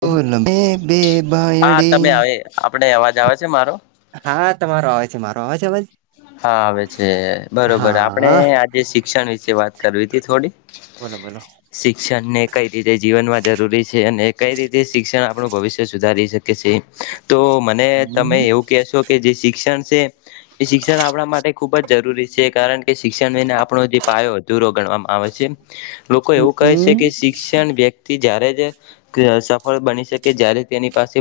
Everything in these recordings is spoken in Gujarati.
બોલ બે-બે બાયડી. આપણે અવાજ આવે છે મારો? મારોવા અવા હા આવે છે બરોબર આપણે હા આજે શિક્ષણ વિશે વાત કરવી હતી થોડી બોલો બોલો શિક્ષણ ને કઈ રીતે જીવનમાં જરૂરી છે અને કઈ રીતે શિક્ષણ આપણું ભવિષ્ય સુધારી શકે છે તો મને તમે હમ એવું કહેશો કે જે શિક્ષણ છે એ શિક્ષણ આપણા માટે ખુબ જ જરૂરી છે કારણ કે શિક્ષણ મેને આપણો જે પાયો દૂરો ગણવામાં આવે છે લોકો એવું કહે છે હમ કે શિક્ષણ વ્યક્તિ જ્યારે સફળ બની શકે જય્યારે તેની પાસે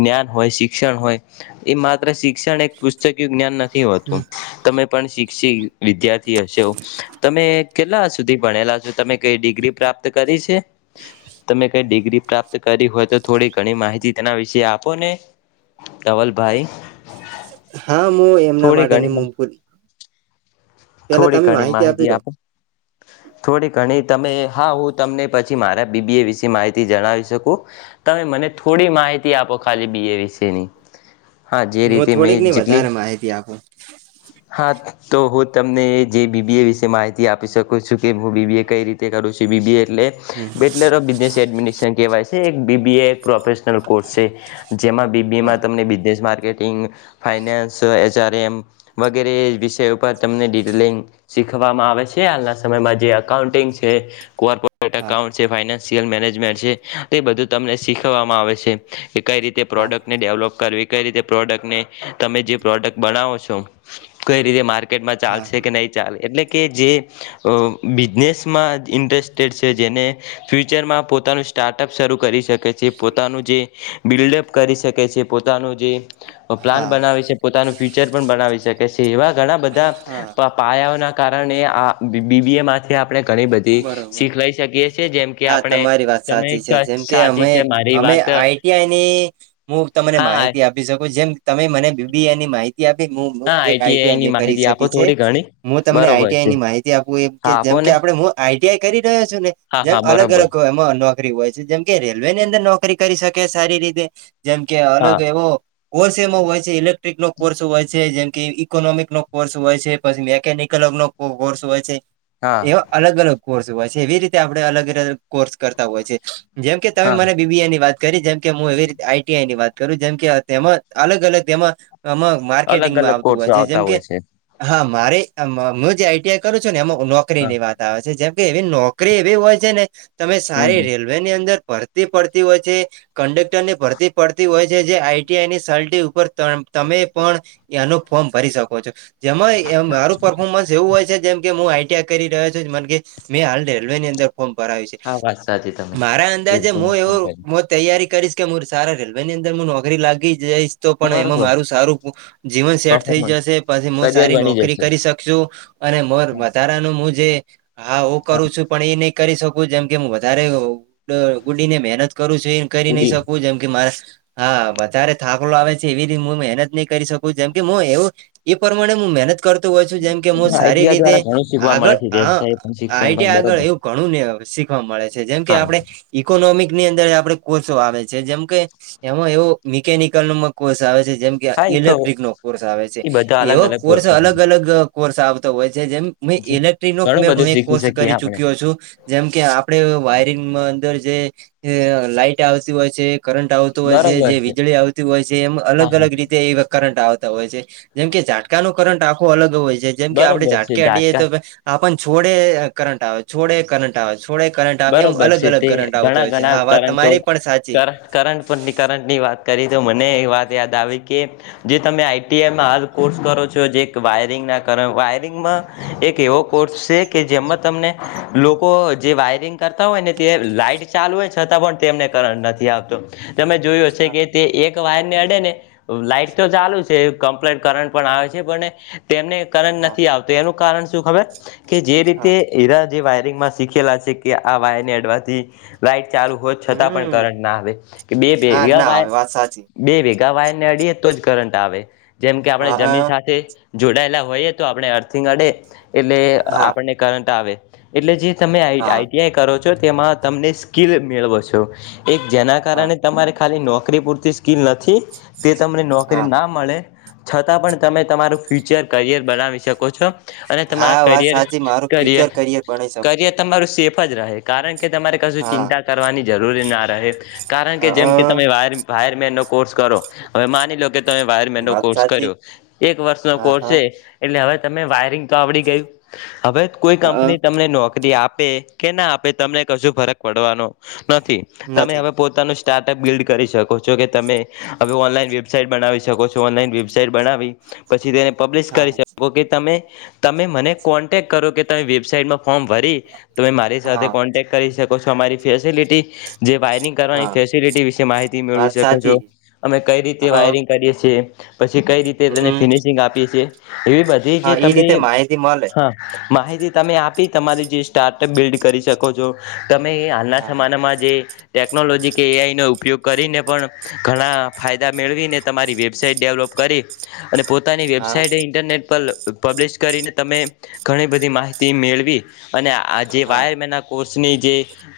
જ્ઞાન હોય શિક્ષણ હોય એ માત્ર શિક્ષણ એક પુસ્તક્યુ જ્ઞાન થી હોતું. તમે પણ શિક્ષિત વિદ્યાર્થી હશો. તમે કેટલા સુધી ભણેલા છો? તમે કઈ ડિગ્રી પ્રાપ્ત કરી છે? તમે કઈ ડિગ્રી પ્રાપ્ત કરી હોય તો થોડી ઘણી માહિતી તેના વિશે આપો ને. કવલભાઈ. હા હું એમના માટેની મુમફૂલી થોડી ઘણી માહિતી દો આપુ. થોડી ઘણી તમે. હા, હું તમને પ થી મારા બીબીએ વિશે માહિતી જણાવી શકો. તમે મને થોડી માહિતી આપો, ખાલી બીએ વિશેની. હા જે મુ રીતે થોડીક મેં ની જેટલી વધારે માહિતી આપું. હા તો હું તમને જે બીબીએ વિશે માહિતી આપી શકું છું કે હું બીબીએ કઈ રીતે કરું છું. બીબીએ એટલે હમ બેચલર ઓફ બિઝનેસ એડમિનિસ્ટન કહેવાય શે. બીબી એ એક પ્રોફેશનલ કોર્સ છે જેમાં બીબી હા એમાં તમને બિઝનેસ માર્કેટ વિ ફાઈનાન્સ વગેરે વિષ તમને ડિટેલિંગ શીખવામાં આવે છે હાલના સમ માં જે એકકાઉન્ટિંગ છે કોર્પરે હા અઉ ફ મેમેન્ટ છે તે બધું તમને શીખવામાં આવે છે કે કઈ રીતે હા પ્રોડક્ટને ડેવલપ કરવી કઈ રીતે પ્રોડક્ટને તમે જે પ્રોડક્ટ બનાવો છો કઈ રીતે માર્કેટમાં હા ચાલશે કે નહી ચાલે એટલે કે જે બિઝનેસમાં ઇન્ટરેસ્ટેડ છે જેને ફ્યુચરમાં પોતાનું સ્ટાર્ટઅપ શરૂ કરી શકે પોતાનું જે બિલ્ડઅપ કરી શકે છે પોતાનું જે પ્લાન હા બનાવી શ પોતાનું ફ્યુચર પણ બનાવી શકે છે. એવા ઘણા બધા હા પ-પાયાના કારણે ને આ બી-બી-બીબીએ માતે આપડે ઘણી બધી બરોબર શીખ લઈ શકીએ છીએ જેમ કે, હા આપણે તમારી તમે, સા-સાચી છે. મારી વા ને આઈટીઆઈની મુ તમને હા હા માહિતી આપી શકુ. ઝેમ તમે મને બીબીઆઈની માહિ ઈ આપે મૂમનું એક આઈટીઆઈ આઈટીઆઈની મે કરી માહિતી આપો શકી છે. થોડી ઘણી મુ તમને બરોબર છે આઈટીઆઈની માહિતી આપું એમ હા કે જે આપો મ ને કે આપડે મુ આઈટીઆઈ કરી રહ્યો શુ ને હા લેમ હા બરાબર અલગ-અલગ ક મ ન નોકરી હોય છે. જેમ કે રેલવેની અંદર નોકરી કરી શકે સારી રીતે. જેમ કે હા અલગ એવો કોર્સ એમો હોય છે, ઇલેક્ટ્રિકનો કોર્સ હોય છે. જેમ કે ઈકોનોમિકનો કોર્સ હોય શે, પછી મેકેનિકલનો કોર્સ હોય શે. હા એવા અલગ-અલગ કોર્સ હોય છે, એવી રીતે આપડે અલગ-અલગ કોર્સ કરતા હોય છે. જેમ કે તમે હા મને બીબીએ ની વાત કરી. જેમ કે, મુ એવી રીતે આઈટીઆઈની વાત કરું, જેમ કે અ તેમાં અલગ-અલગ તેમાં આમા અલગ માર્કેટિંગમાં અલગ આવતું કોર્સો હોય છે. જેમ આવતા કે, છે હન. મારી અમ મુ જે આઈટીઆઈ કરું છું ન એમાં હા નોકરીની વાત આવે છે. જે જેમ કે એવી નોકરી એવી હોય છે ને, તમે હમ સારી રેલવેની અંદર ભરતી પડતી હોય છે. કંડક્ટરની ભરતી પડતી હોય છે, જે આઈટીઆઈની સલ્ટી ઉપર ત્ર તમે પણ એનું ફોર્મ ભરી શકો છો. જેમાય એમ મારું પફોર્મન્સ એવું હોય છે, જેમ કે મુ મુ આઈટીઆઈ કરી રહ્યો છુ જ મન કે મે હાલ રેલવેની અંદર ફોમ ભરાયું છે. હા વાત સાચી તમે મારા અંદાજે મુ એવું મુ તૈયારી કરીશ કે મુ સારા રેલવેની અંદર મુ નોકરી લાગી જઈશ. તો હા પણ એમાં બરોબર મારું સારું જીવન સેટ થઈ પરફોર્મન્સ જશે. પછી મુ કરિયર સારી બની નોકરી જશે કરી શકશું. [unintelligible] અને મર હા વધારાનું મુ જે હા, હું કરું છું. પણ એ નઈ કરી શકું, જેમ કે મુ વધારે [unintelligible] ડ ગુડીને મહેનત કરું છું. એમ કરી નઈ ઉડી શકું. જેમ કે માર હા, વધારે થાકલો આવે છે એવી રીત મુ મહેનત ની કરી શકું. જેમ કે, મુ એવું એ પરમાણે મુ મહેનત કરતો હોય છું, જેમ કે મુ સારી આઈટીઆઈ દ્વારા રીતે ઘણું શીખવા મળે આગળ છે અ વ્યવસાય પણ શિક્ષણ પણ આઈટીઆઈ આગળ બરોબર એવું ઘણું ને શીખવા મળે છે. જેમ કે, હા આપણે ઈકોનોમિકની અંદર આપડે કોર્સો આવે છે. જેમ કે, એમાં એવો મિકેનિકલનો મ કોર્ષ આવે જેમ કે હા એ તો ઇલેક્ટ્રિકનો કોર્સ આવે છે, એ બધા અલગ એવો અલગ કોર્સ કોર્સો આવે અલગ-અલગ કોર્સ આવતો હોય છે. જેમ, મે જે ઇલેક્ટ્રિકનો ઘણું મે બધું પણ એક શીખી કોર્સ શકીએ કરી આપણે ચુક્યો છું. જેમ કે, આપડે વાયરિંગમાં અંદર જે અ લાઈટ આવતી હોય છે કરંટ આવતું હોય છે જે વીજળી આવતી હોય છે એમ હા અલગ હા અલગ રીતે એ કરંટ આવ તા હોય છે જેમ કે ઝાટકાનો કરંટ આખો અલગ હોય જેમ કે આપડે બરોબર છે ઝાટકે જાત હડીએ તો આપણ છોડે કરંટ આવે છોડે કરંટ આવે છોડે કરંટ આવે એમ બરોબર અલગ છે અલગ તે કરંટ આવતો ઘણા હોય છે ઘણા હા વાત કરંટો તમારી પણ સાચી કરંટની કરંટ ની વાત કરી તો મને એ વાત યાદ આવી કે જે તમે આઇટીઆઈમાં હાલ કોર્સ કરો છો જે એક વાયરિંગ ના વાયરિંગમાં એક એવો કોર્સ છે કે જેમાં તમને લોકો જે વાયરિંગ કરતા હોય ને તે લાઈટ ચાલુ હોય છતાં પણ તેમને કરંટ નથી આવતો તમે જોયું હશે હા કે તે એક તો વાયરને અડેને, લાઈટ તો ચાલુ છે કમ્પ્લેટ કરંટ પણ આવે છે. પણ તેમને કરંટ હા નથી આવતો એનું કારણ શું ખબર? કે જે હા રીતે [unintelligible] જે વાયરિંગમાં શીખેલા છે કે, આ વાયરને અડવાથી લાઇટ ચાલુ હોવા છતાં પણ હમ કરટના આવે, કે બે [unintelligible] હા બેય ના હવે વાત સાચી ભેગા તો આ વાયરને અડીએ તો જ કરંટ આવે. જેમ કે આપડે હા જમીન હા સાથે જોડાયેલા હોઈએ, તો આપડે અર્થિંગ અડે એટલે હા આપડને કરંટ આવે એટલે જ એ તમે આઈ હા આઈટ કરો છો તેમાં તમને સ્કીલ મેળવો છો એક જેના હા કારણે તમારે ખાલી નોકરી પૂરતી સ્કીિલ નથી તે તમને હા નોકરી ના મળે છતાં પણ તમે તમારું ફ્યુચર કરિયર બનાવી શકો છો અને તમારા હા વાત કરિયર સાચી મારું કરયર ફ્યુચર કરિયર બની શકું કરિયર તમારું સેફ જ રહે કારણ કે તમારે કશું હા ચિંતા કરવાની જરૂરી ના રહે કારણ કે જેમ કે હા તમે વાયર વાયર મેનનો કોર્સ કરો હવે માની લો કે તમે વાયર મે નો વાત કોર્સ સાચી કર્યો એક વર્ષનો હા કોર્સ હા છે એટલે હવે તમે વાયરિંગતો આવડી ગયું હવે કોઈ હા કંપની તમને નોકરી આપે કે ના આપે તમને કશું ફરક પડવાનો નથી તમે નથી હવે પોતાનું સ્ટાર્ટઅપ બિલ્ડ કરી શકો છો કે તમે હવે ઓનલાઈન વેબસાાઈટ બનાવી શકો છો ઓનલાઈન વેબસાાઈટ બનાવી પછી તેને પબ્લિશ હા કરી શકો કે તમે તમે મને કોન્ટેક કરો કે તમે વેબસાાઈટમાં ફોર્મ ભરી તમે મારી સાથે હા કોન્ટેક કરી શકો છો અમારી ફેસિલિટી જે વાયરિંગ કરવાની હા ફેસિલિટી વિશે માહિતી મેળવી વાત શકો સાચી છો અમે કઈ હ રીતે વાયરિંગ કરીએ છીએ પછી કઈ રીતે તેને હમ ફિનિશિંગ આપીએ છીએ એવી બધી હા જે એઈ તમે રીતે માહિતી મળે હા માહિતી તમે આપી તમારી જે સ્ટાર્ટઅપ બિલ્ડ કરી શકો છો તમે એ હાલના હા સમાનામાં જે ટેકનોલોજી કે એઆઈનો ઉપયોગ કરીને પણ ઘણા ફાયદા મેળવીને તમારી વેબસાઈટ ડેવલોપ કરી અને પોતાની હા વેબસાાઈટે ઇન્ટરનેટ પર પબ્લિશ કરીને તમે ઘણી બધી માહિતી મેળવી અને આ જે હા વાયર મેના કોર્સ ની જે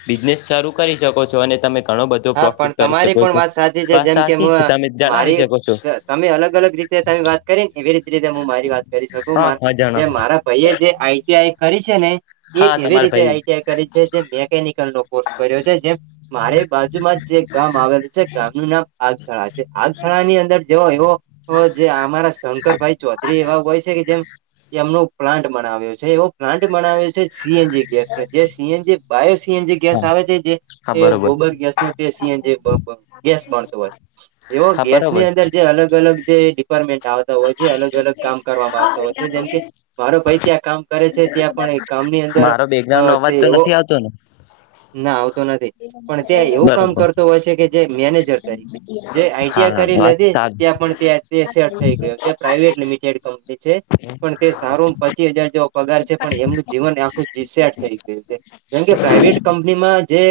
બિઝનેસ શરૂ કરી શકો છો અને તમે ઘણો બધો હા પણ પ્રોફિટ કરી તમારી શકો પણ છો વાત સાચી છે વાત જેમ કે મ સાચી છે તમે મારી જણાવી શકો છો તમે અલગ અલગ રી તે તમે વાત કરીને એવી રી રીતે હું મારી વાત કરી શકું હા માર હા જે જણાવ મારા ભાઈ જે આઈટીઆઈ કરી છે ને એ હા એવી તમારા રીતે ભાઈ આઆઈ કરી છે જે મેકેનિકલ નો કોર્સ કર્યો છે જેમ મારે બાજુ જે ગામ આવેલું છે ગામ ન નામ આગથળ છે આગથળ ની અંદર જેવો એવો જે અરા શંકરભાઈ ચૌધરી એવા હોય છે કે જેમ એમનો પ્લાન્ટ બનાવ્યો છે એવો પ્લાન્ટ બનાવ્યો છે સીએનજી ગેસ ન જે સીએનજી બાયો સીએનજી ગેસ હા આવે છે હા જે બરોબર ગોબર ગેસ ગેસતો હોય એવ હા ગેસની બરોબર અંદર જે અલગ અલગ જે ડિપાર્ટમેન્ટ આવતા હોય છે અલગ અલગ કામ કરવામાં આવતા હોય છે જેમ કે મારો ભાઈ ત્યાં કામ કરે છે ત્યાં પણ કામ મારો બેકગ્રાઉન્ડ નો અવાજ તો અરવ નથી આવતો ને ના આવતો નથી પણ ત એવું કામ બરોબર કરતો હોય છે કે જે મેનેજર તરીકે જે હા આઈડિયા હા કરી વાત લીધી સારું ત્યાં પણ ત થઈ ગયો પ્રાઈવેટ લિમિટેડ કંપની છે પણ તે સારો પચીસ હજાર જેવો પગાર છે પણ એમનુ ન આખું જી થઈ ગયું જેમકે પ્રાઈવેટ કંપનીમાં જે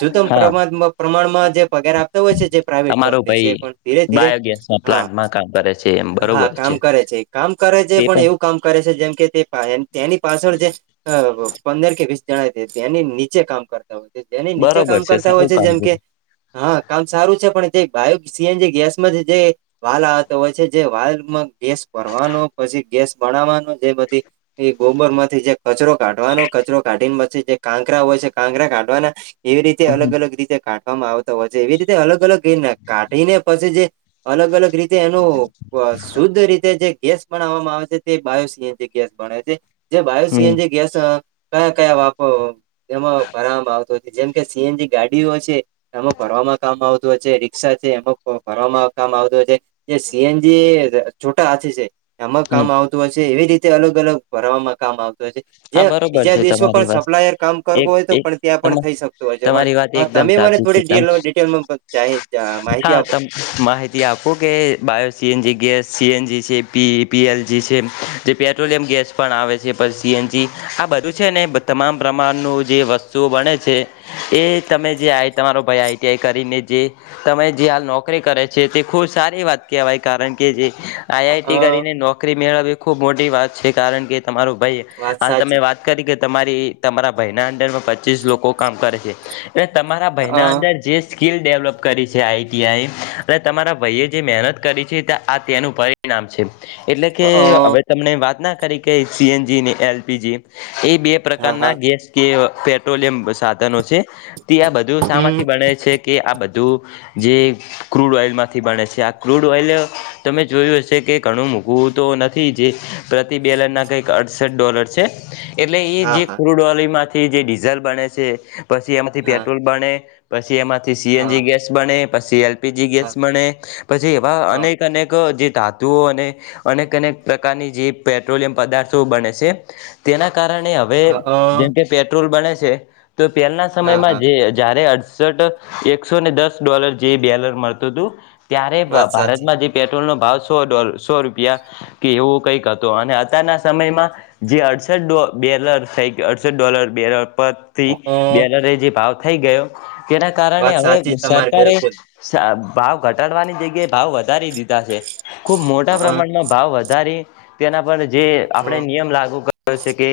વજુતમ હા પ્રમાણમાં જે પગાર આપતા હોય છે જે પ્રાઈવેટ તમારો કંપની છે ભાઈ પણ ધીરે ધીરે બાયોગેસ ના હા પ્લાન્ટમાં કામ કરે છે એમ હા બરોબર કામ કરે છે કામ કરે છે પણ એવું કામ કરે છે જેમ કે તે તેની પા પા જે પંદર કે વીસ જાય તૅ નીચે કામ કરતા હોય છે તેની નીચે બરોબર કામ કરતા હોય સારું છે કામ જેમ કે હા કામ સારું છે પણ જે બાયો સીએનજી ગેસમાં જે જે વાલ આવતો હોય છે જે વાલમાં ગેસ ભરવાનો પછી ગેસ બનાવાનો જેમાંથી એ ગોબર માંથી જે કચરો કાઢવાનો કચરો કાઢીને પછી જે કાંકરા હોય છે કાંકરા કાઢવાના એવી રીતે અલગ હમ અલગ રીતે કાઢવામાં આવતા હોય છે એવી રીતે અલગ અલગ કાઢીને પછી જે અલગ અલગ રીતે એનું શુદ્ધ રીતે જે ગેસ પણનાવામાં આવે છે તે બાયો સીએનજી ગેસ ભરે છે જે બાયો હમ સીએનજી ગેસ કયા કયા વાહનોમાં જેમા ખરાબ આવતો જેમ કે સીએનજી ગાડીઓ છે એમાં ભરવામાં કામ આવતુ હોય છે રિક્ષા છે એમાં ભરવામાં કામ આવતુ હો છે સીએનજી છોટા હાથી છે આમાં હમ કામ આવતું હોય છે એવી રીતે અલગ અલગ ભરવામાં કામ આવતુ હા જેમ બરોબર બીજા છે દેશો તમારી પણ વાત સપ્લાયર કામ કરવું એક હોય તો એક પણ ત્યાં પણ તમા થઈ શકે. તમારી વાત એકદમ સાચી છે તે ડિટેલમાં માહિતી હા આપો તમ માહિતી આપો. કે બાયો સીએનજીી કીટ સીએનજી છે પીએલજી છે જે પેટ્રોલિયમ ગેસ પણ આવે છે પછી સીનજી આ બધું છે ને તમામ પ્રમાણનું જે વસ્તુઓ બને છે એ તમે જે તમારો ભાઈ આઈટીઆઈ કરીને જે તમે જે હાલ નોકરી કરે છે તે ખુબ સારી વાત કહેવાય. કારણ કે જે આઈઆઈટી હા કરીને નોકરી મેળવવી ખુબ મોટી વાત છે કારણ કે તમારો ભાઈ વાત હ તમે સાચી વાત કરી કે તમારી તમારા ભયના અંદરમાં પચીસ લોકો કામ કરે છે તમારા ભયના હા અંદર જે સ્કીિલ ડેવલપ કરી છે આઈટીઆઈ અને તમારા ભયે જે મહેનત કરી છે આ તેનું પરિણામ છે. એટલે કે હા હવે તમને વાત ના કરી કે સીએનજીની એલપીજી એ બે હા પ્રકારના હા ગેસ કે પેટ્રોલિયમ સાધનો છે. તે આ બધું હમ શામાંથી બને છે કે આ બધું જે ક્રૂડ ઓઈલ માંથી બણે છે આ ક્રૂડ ઓઇલ તમે જોયું હશે કે ઘણું હુતો નથી જે પ્રતિ બેલર ના કઈક ડોલર છે એટલે એ હા જે હા કુઙ ડોલર માંથી જે ડીઝલ બને છે પછી એમાંથી હા પેટ્રોલ બને પછી એમાંથી સીએનજીી હા ગેસ બને પછી એલપીજી એલપીજી હા ગેસ મળે પછી એવા હા અનેક અનેક જે ધાતુઓ અને અનેક અનેક પ્રકારની જે પેટ્રોલિયમ પદાર્થો બને છે તેના વે હા જેમ કે પેટ્રોલ બને છે તો પહેલાના હા સમયમાં હા જે જારે સઠ એકસોને દસ ડોલર જે બેલર મળતું હતું. ત્યારે વાત સાચી ભારતમાં જે પેટ્રોલ નો ભાવ સો દોઢસો રૂપિયા એવું કઈક હતું અને અત્યારના સમયમાં જે અડસઠ બેલર થઈ અડસઠ ડોલર બેલર હ પરથી બેલર જે ભાવ થઈ ગયો જેના કારણે વાત હવે સાચી તમારે સરકારે બિલકુલ ભાવ ઘટાડવાની જગ્યાએ ભાવ વધારી દીધા છે ખૂબ મોટા હા પ્રમાણમાં ભાવ વધારી તેના પર જે આપણે હમ નિયમ લાગુ કર્યો છે કે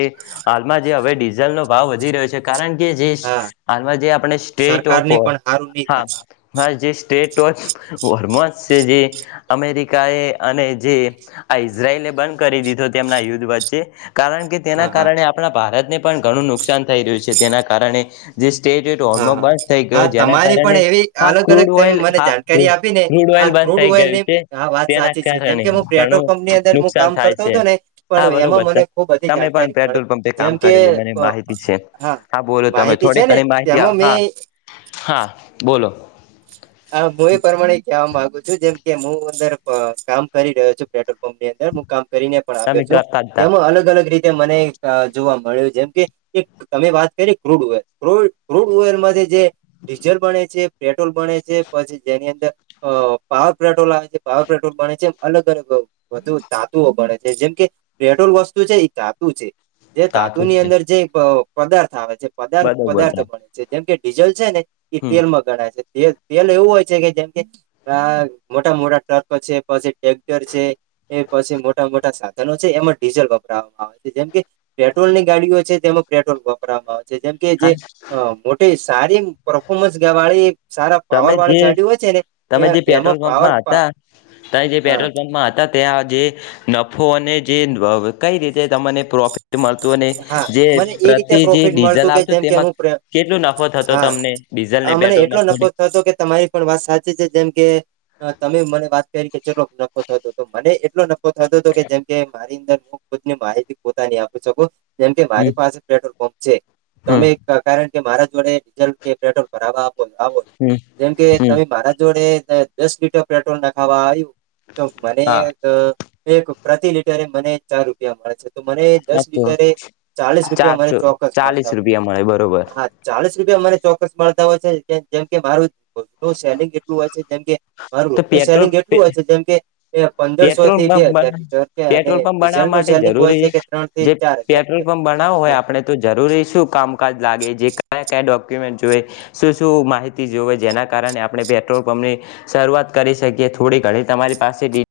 હાલમાં જે હવે ડીઝલ નો ભાવ વધી રહ્યો છે કારણ કે જે હા હાલમાં જે આપણે સ્ટેટ ઓફ સરકારની હોય પણ સારું નહી હા થાય હ જે સ્ટટ વો છે જે અમેરિકા એ અને જે આ ઈઝરાયલ બંધ કરી દીધો તેમના યુદ્ધ વચ્ચે કારણ કે તેના હા હા કારણે આપણા ભારતને પણ ઘણું નુકસાન થઈ રહ્યું છે તેના કારણે જે સ્ટેજ હા હોર્મો હા બંધ થઈ ગયો હા જેના તમારી કારણે પણ એવી હા અલગ અલગ ક્રૂડ તમે ઓઇલ મને હા જાણકારી આપી ને ક્રૂડ ઓ આ લ બંધ ક્રૂડ થઈ ઓઇલ ગયું ની છે હા વાત તેના સાચી છે જેમ કારણે કે હું પેટ્રોલ ઘણું પંપ ની અંદર હું નુકસાન કામ થાય કરતો છે હતો ને હા પણ એમાં બરોબર છે મને ખુબ બધી તમે પણ જાણકારી મળે પેટ્રોલ પંપે જેમ કામ કે કરેલી મને અ, માહિતી છે હા બોલો તમે માહિતી છે થોડી ને ઘણી ત્યાં તેમાં મેં હા હા બોલો. હા હ એ પરમાણે કહેવા માંગુ છું જેમ કે હું અંદર કામ કરી રહ્યો છું પેટ્રોલ પંપ ની અંદર હું કામ કરીને પણ તમે આવ્યો છું કરતા જ તા તેમાં અલગ અલગ રીતે મને જોવા મળ્યું જેમ કે તમે વાત કરી ક્રૂડ ઓલ ક્રૂડ ઓલમાં જે ડીઝલ બને છે. પેટ્રોલ બને છે પછી જેની અંદર અ પાવર પેટ્રોલ આવે છે પાવર પેટ્રોલ બને છે એમ અલગ અલગ વધુ ધાતુઓ પડે છે જેમ કે પેટ્રોલ વસ્તુ છે એ ધાતુ છે જે તાતું ધાતુની છે. અંદર જે પદાર્થ આવે છે પદાર્થ બરોબર પદાર્થ તા બને છે જેમ કે ડીઝલ છે ને એ હમ તેલમાં ગણાય તેલ તેલ એવું હોય છે કે જેમ કે મોટા મોટા ટ્રકો છે પછી ટટેક્ટર છે એ પછી મોટા મોટા સાધનો છે એમાં ડીઝલ વપરાવામાં આવે છે જેમ કે પેટ્રોલ ની ગાડીઓ છે તે પલેટ્રોલ વાપરવામાં આવે છે જેમ કે જે હા મોટી સારી પરફોર્મન્સ ગવાળી તમે જે તમે જે પેટ્રોલ એમાં પાવર પંપમાં હતા તમે જે હા પેટ્રોલ પંપમાં હતા ત્યાં જે નફો અને જે કઈ રીતે તને પ્રોફ મળતું અને હા જે મને એ રીતે પ્રતિ જે પ્રોફિટ ડીઝલ મળતું કે આવતું જેમ કે તેમાં હું કેટલોું નફો હતો તમને ડીઝલ ને પેટ્રોલમાં ફો થોડી થ કે તમારી પણ વાત સાચી છે જેમ કે તમે મને વાત કરી કે ચટલો નફો થતો હતો મને એટલો નફો થતો હતો કે જેમ કે મારી અંદર [unintelligible] માહિતી પોતાની આપી શકો જેમ કે મારી હમ પાસે પેટ્રોલ પંપ છે હમ તમે કારણ કે મારા જોડે ડીઝલ કે પેટ્રોલ ભરાવાો આવો હમ જેમકે હમ તમે મારા જોડે દસ લીટર પેટ્રોલ નાખાવા આવ્યું તો મને હા એક પ્રતિ લીટરે મને ચાર રૂપિયા મળે છે તો મને દસ હા તો લીટરે ચાલીસ રૂપિયા મને ચારસો ચોક્કસ ચાલીસ મળતા હોય રૂપિયા મળે બરોબર હા ચાલીસ રૂપિયા મને ચોક્કસ મળતા હોય છે જેમ કે મારું સેલિંગ એટલું હોય છે જેમ કે તો બરોબર પેટ્રોલ સેલિંગ પે એટલું હોય છે જેમ કે એ પંદરસો પેટ્રોલ થી બે પંપ હજાર બના લીટર કે અને પેટ્રોલ પંપ ડીઝલ બનાવવા નું માટે સેલિંગ હોય છે કે ત્રણ થી ચાર હજાર લીટર બણવો હોય આપણે તો જરૂરી શું કામકાજ લાગે જે કયા કયા ડોક ોુમેન્ટ જોએ શું શું માહિતી જોએ જેના કારણે આપણે પેટ્રોલ પંપની શરૂઆત કરી શકીએ થોડી ઘણી તમારી પાસે